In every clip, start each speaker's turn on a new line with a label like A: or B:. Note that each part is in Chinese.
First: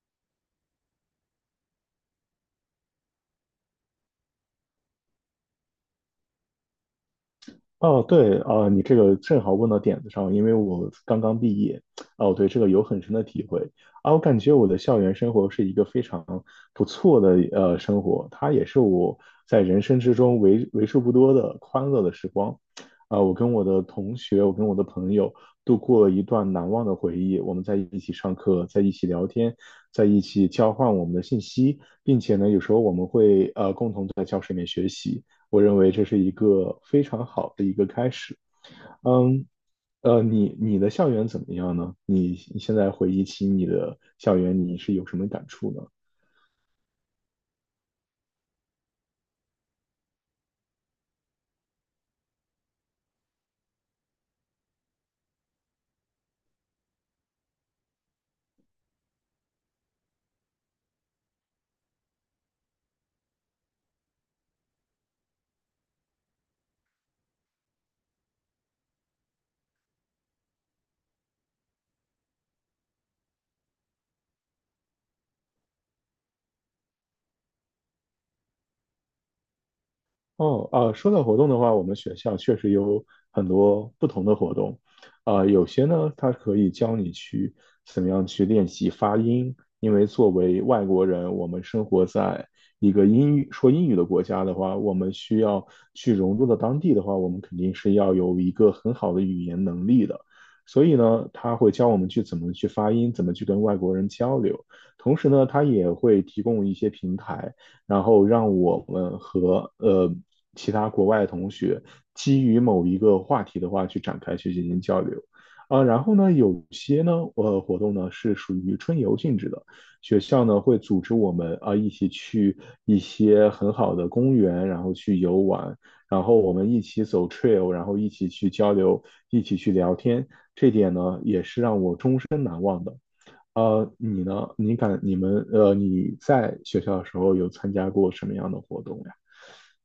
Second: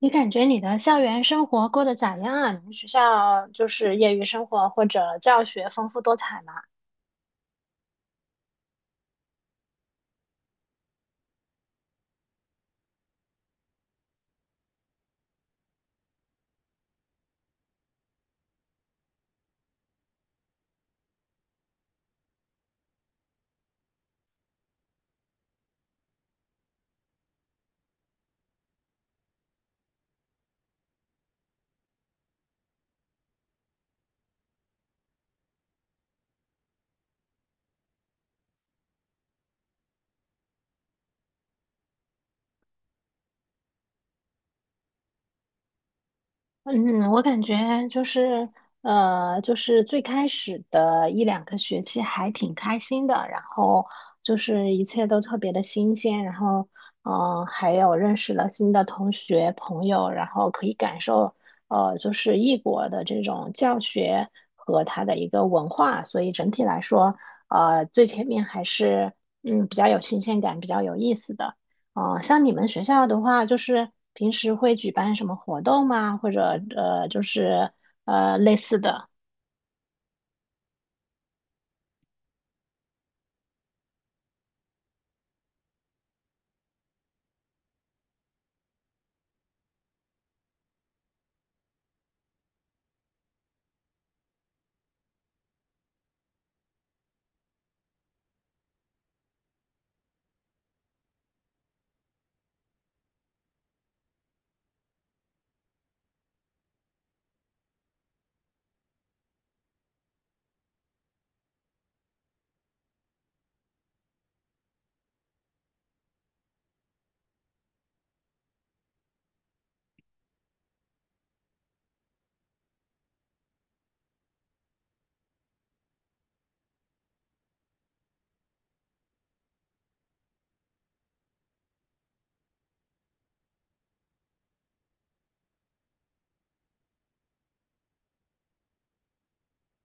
A: 你感觉你的校园生活过得咋样啊？你们学校就是业余生活或者教学丰富多彩吗？
B: 哦，对啊，你这个正好问到点子上，因为我刚刚毕业，哦，我对这个有很深的体会啊，我感觉我的校园生活是一个非常不错的生活，它也是我在人生之中为数不多的欢乐的时光，啊，我跟我的同学，我跟我的朋友度过了一段难忘的回忆，我们在一起上课，在一起聊天，在一起交换我们的信息，并且呢，有时候我们会共同在教室里面学习。我认为这是一个非常好的一个开始。嗯，你的校园怎么样呢？你现在回忆起你的校园，你是有什么感触呢？
A: 嗯，我感觉就是，就是最开始的一两个学期还挺开心的，然后就是一切都特别的新鲜，然后，嗯、还有认识了新的同学朋友，然后可以感受，就是异国的这种教学和它的一个文化，所以整体来说，最前面还是，嗯，比较有新鲜感，比较有意思的。哦，像你们学校的话，就是平时会举办什么活动吗？或者就是类似的。
B: 哦，啊，说到活动的话，我们学校确实有很多不同的活动，啊、有些呢，它可以教你去怎么样去练习发音，因为作为外国人，我们生活在一个英语说英语的国家的话，我们需要去融入到当地的话，我们肯定是要有一个很好的语言能力的，所以呢，他会教我们去怎么去发音，怎么去跟外国人交流，同时呢，他也会提供一些平台。然后让我们和其他国外的同学基于某一个话题的话去展开去进行交流。啊，然后呢，有些呢，活动呢是属于春游性质的，学校呢会组织我们啊一起去一些很好的公园，然后去游玩，然后我们一起走 trail，然后一起去交流，一起去聊天，这点呢也是让我终身难忘的。呃，你呢？你感你们呃，你在学校的时候有参加过什么样的活动呀？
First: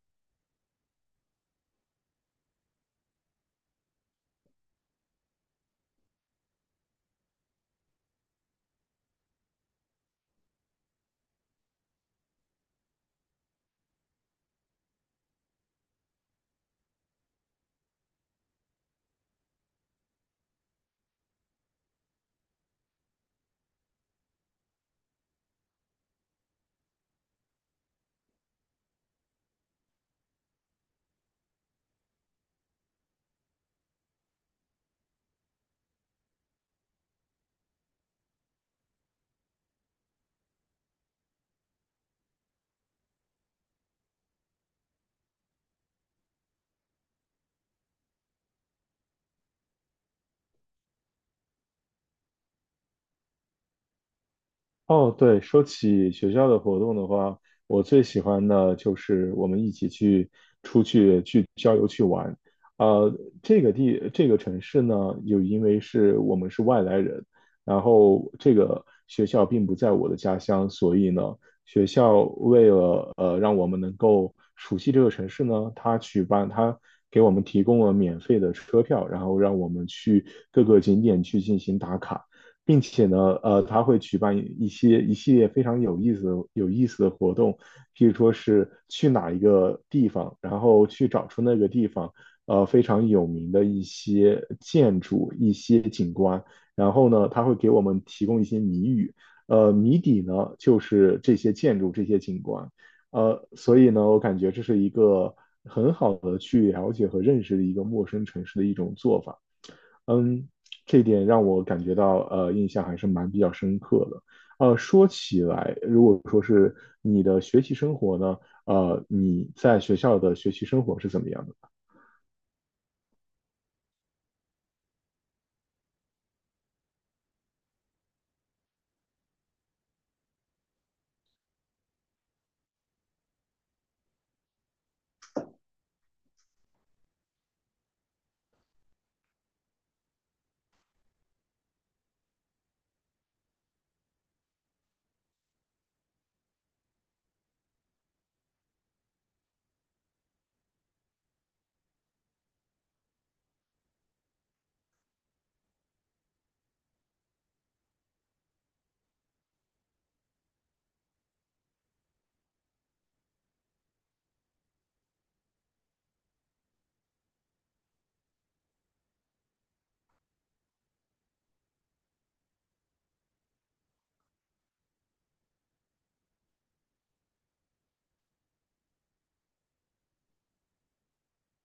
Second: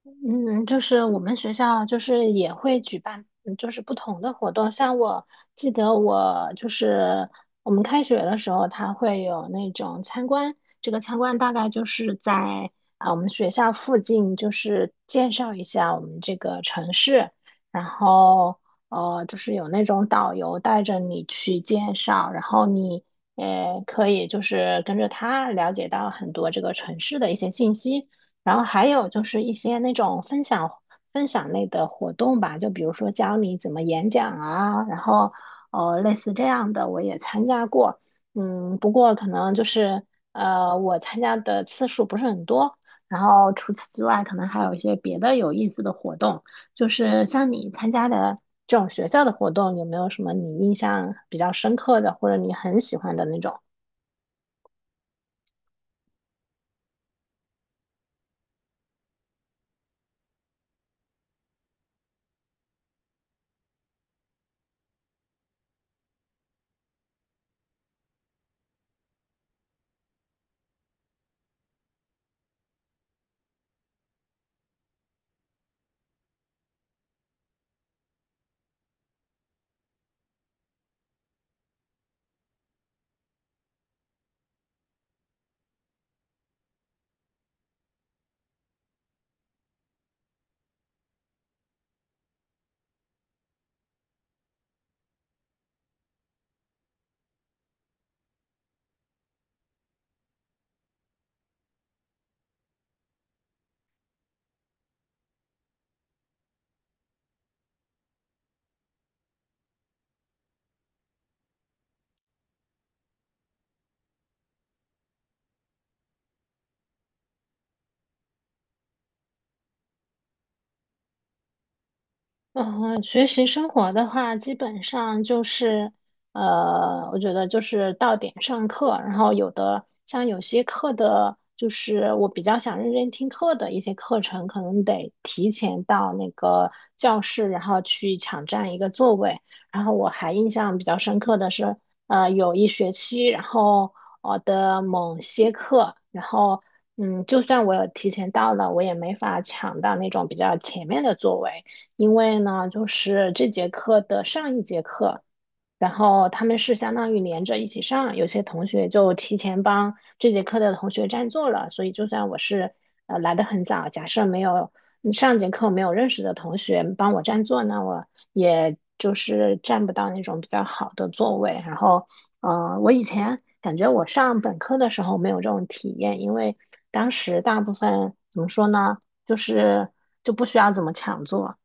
A: 嗯，就是我们学校就是也会举办，嗯就是不同的活动。像我记得我就是我们开学的时候，它会有那种参观。这个参观大概就是在啊我们学校附近，就是介绍一下我们这个城市，然后就是有那种导游带着你去介绍，然后你可以就是跟着他了解到很多这个城市的一些信息。然后还有就是一些那种分享类的活动吧，就比如说教你怎么演讲啊，然后类似这样的我也参加过，嗯，不过可能就是我参加的次数不是很多，然后除此之外可能还有一些别的有意思的活动，就是像你参加的这种学校的活动，有没有什么你印象比较深刻的，或者你很喜欢的那种？
B: 哦，对，说起学校的活动的话，我最喜欢的就是我们一起去出去去郊游去玩。呃，这个地这个城市呢，又因为是我们是外来人，然后这个学校并不在我的家乡，所以呢，学校为了让我们能够熟悉这个城市呢，它举办它给我们提供了免费的车票，然后让我们去各个景点去进行打卡。并且呢，呃，他会举办一系列非常有意思的、有意思的活动，譬如说是去哪一个地方，然后去找出那个地方，呃，非常有名的一些建筑、一些景观，然后呢，他会给我们提供一些谜语，呃，谜底呢就是这些建筑、这些景观，呃，所以呢，我感觉这是一个很好的去了解和认识的一个陌生城市的一种做法。嗯，这一点让我感觉到印象还是蛮比较深刻的。呃，说起来，如果说是你的学习生活呢，呃，你在学校的学习生活是怎么样的？
A: 嗯，学习生活的话，基本上就是，我觉得就是到点上课，然后有的像有些课的，就是我比较想认真听课的一些课程，可能得提前到那个教室，然后去抢占一个座位。然后我还印象比较深刻的是，有一学期，然后我的某些课，然后嗯，就算我有提前到了，我也没法抢到那种比较前面的座位。因为呢，就是这节课的上一节课，然后他们是相当于连着一起上，有些同学就提前帮这节课的同学占座了，所以就算我是来的很早，假设没有嗯上节课没有认识的同学帮我占座，那我也就是占不到那种比较好的座位。然后，我以前感觉我上本科的时候没有这种体验，因为当时大部分怎么说呢，就是不需要怎么抢座。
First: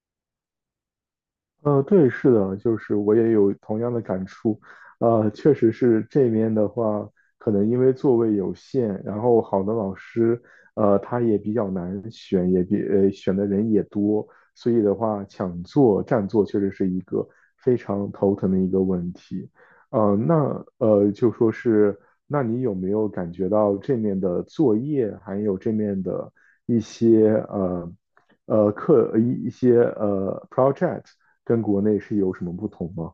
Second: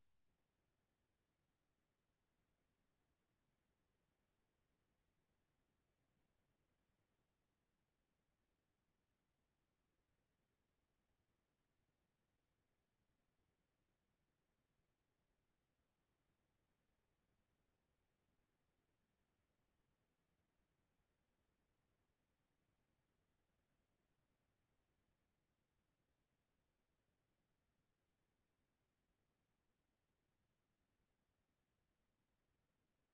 B: 呃，对，是的，就是我也有同样的感触，呃，确实是这边的话，可能因为座位有限，然后好的老师，呃，他也比较难选，选的人也多，所以的话，抢座占座确实是一个非常头疼的一个问题，呃，就说是，那你有没有感觉到这面的作业，还有这面的一些project？跟国内是有什么不同吗？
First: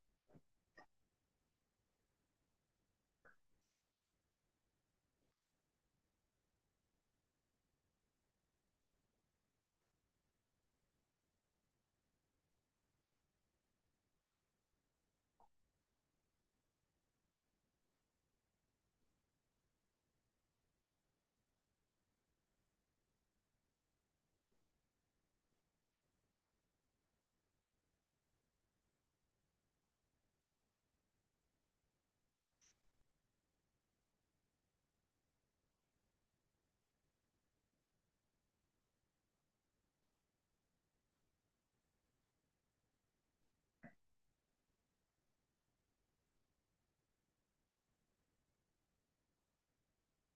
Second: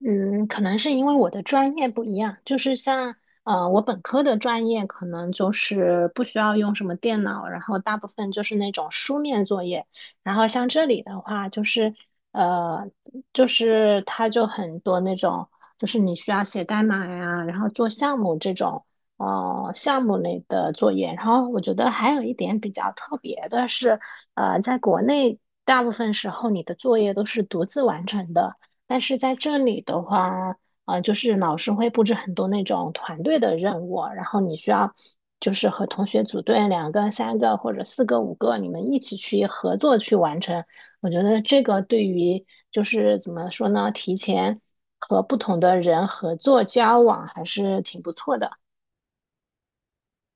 A: 嗯，可能是因为我的专业不一样，就是像我本科的专业可能就是不需要用什么电脑，然后大部分就是那种书面作业，然后像这里的话，就是呃，它就很多那种，就是你需要写代码呀，然后做项目这种哦项目类的作业，然后我觉得还有一点比较特别的是，在国内大部分时候你的作业都是独自完成的。但是在这里的话，就是老师会布置很多那种团队的任务，然后你需要就是和同学组队，两个、三个或者四个、五个，你们一起去合作去完成。我觉得这个对于就是怎么说呢，提前和不同的人合作交往还是挺不错的。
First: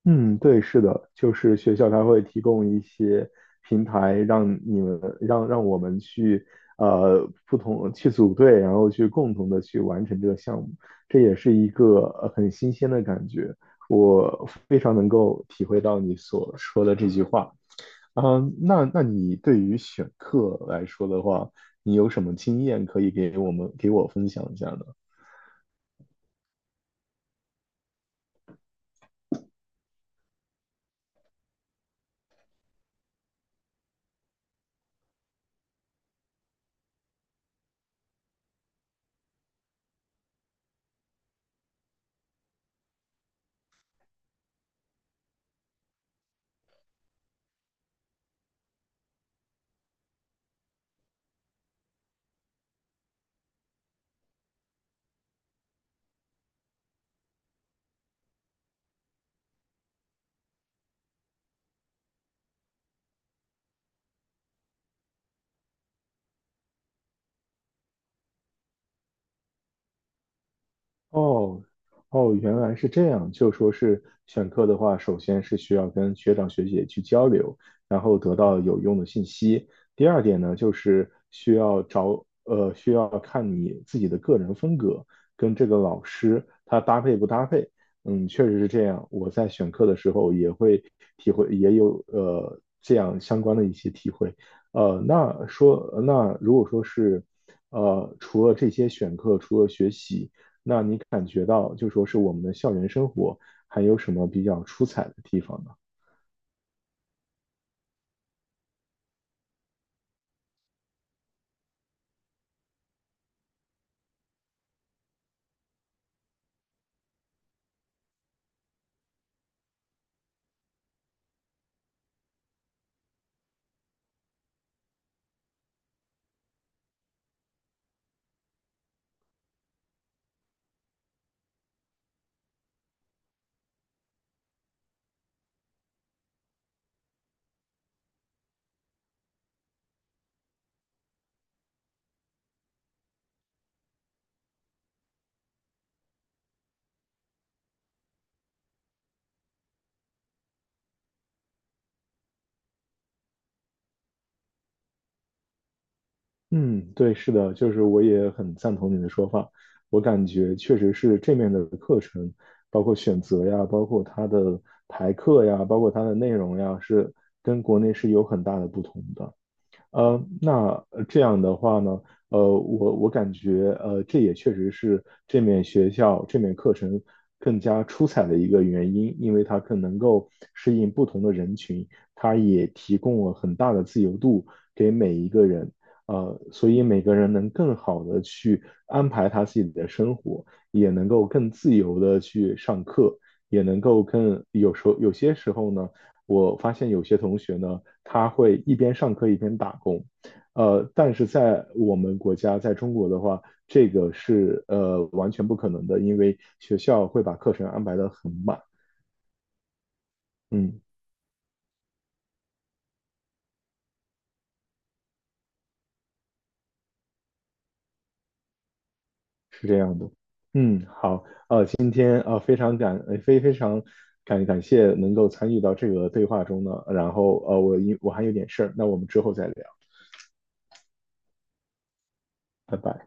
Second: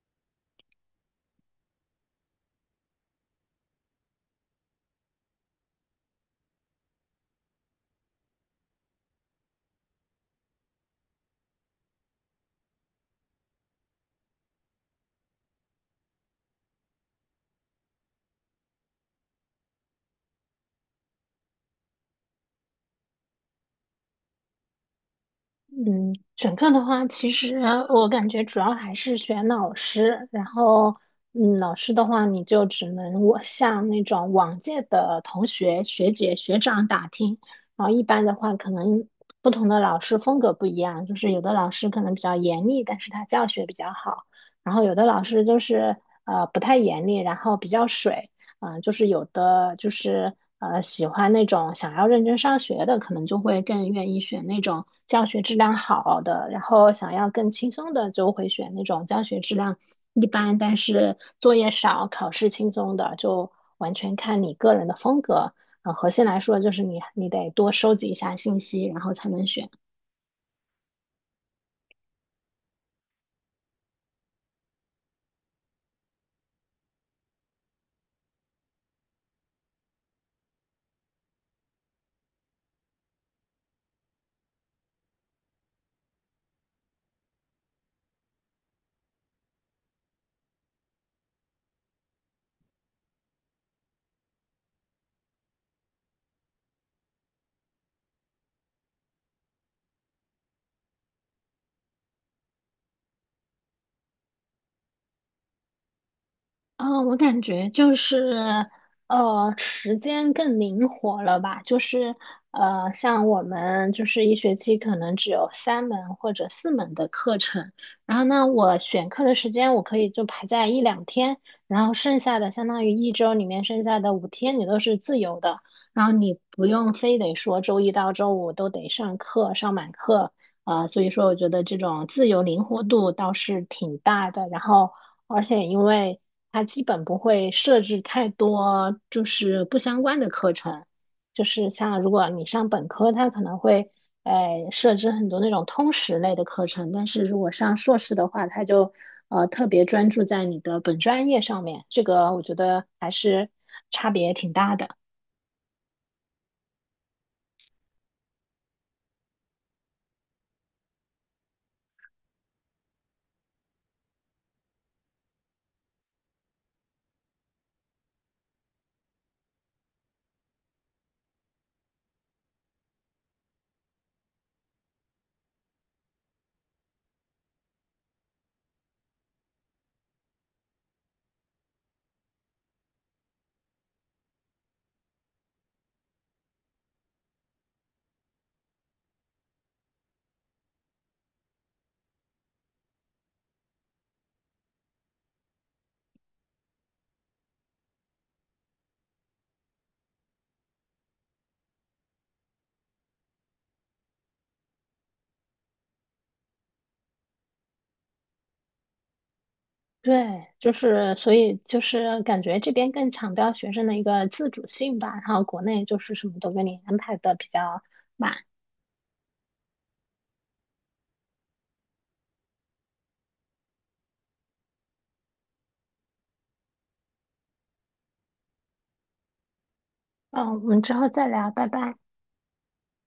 B: 嗯，对，是的，就是学校它会提供一些平台，让我们去不同去组队，然后去共同的去完成这个项目，这也是一个很新鲜的感觉。我非常能够体会到你所说的这句话。嗯，那你对于选课来说的话，你有什么经验可以给我分享一下呢？
A: 嗯，选课的话，其实我感觉主要还是选老师，然后，嗯，老师的话，你就只能我向那种往届的同学、学姐、学长打听，然后一般的话，可能不同的老师风格不一样，就是有的老师可能比较严厉，但是他教学比较好，然后有的老师就是不太严厉，然后比较水。嗯、就是有的就是喜欢那种想要认真上学的，可能就会更愿意选那种教学质量好的，然后想要更轻松的就会选那种教学质量一般，但是作业少、考试轻松的，就完全看你个人的风格。啊核心来说就是你得多收集一下信息，然后才能选。
B: 哦，哦，原来是这样。就说是选课的话，首先是需要跟学长学姐去交流，然后得到有用的信息。第二点呢，就是需要找，呃，需要看你自己的个人风格跟这个老师他搭配不搭配。嗯，确实是这样。我在选课的时候也会体会，也有这样相关的一些体会。那如果说是，呃，除了这些选课，除了学习。那你感觉到就说是我们的校园生活还有什么比较出彩的地方呢？
A: 嗯，我感觉就是，时间更灵活了吧？就是，像我们就是一学期可能只有三门或者四门的课程，然后呢，我选课的时间我可以就排在一两天，然后剩下的相当于一周里面剩下的五天你都是自由的，然后你不用非得说周一到周五都得上课，上满课，啊、所以说我觉得这种自由灵活度倒是挺大的。然后，而且因为它基本不会设置太多就是不相关的课程，就是像如果你上本科，它可能会设置很多那种通识类的课程，但是如果上硕士的话，它就特别专注在你的本专业上面，这个我觉得还是差别挺大的。
B: 嗯，对，是的，就是我也很赞同你的说法。我感觉确实是这面的课程，包括选择呀，包括它的排课呀，包括它的内容呀，是跟国内是有很大的不同的。呃，这样的话呢，呃，我感觉，呃，这也确实是这面学校这面课程更加出彩的一个原因，因为它更能够适应不同的人群，它也提供了很大的自由度给每一个人，呃，所以每个人能更好的去安排他自己的生活，也能够更自由的去上课，也能够更有时候有些时候呢。我发现有些同学呢，他会一边上课一边打工。呃，但是在我们国家，在中国的话，这个是完全不可能的，因为学校会把课程安排的很满。
A: 对，就
B: 嗯，
A: 是，所以就是感觉这边更强调学生的一个自主性吧，然后国内就是什么都给你安排的比较满。
B: 是这样的。嗯，好，今天呃非常感呃非非常感感谢能够参与到这个对话中呢。然后我还有点事儿，那我们之后再聊，
A: 嗯，我们之后再聊，拜拜。
B: 拜拜。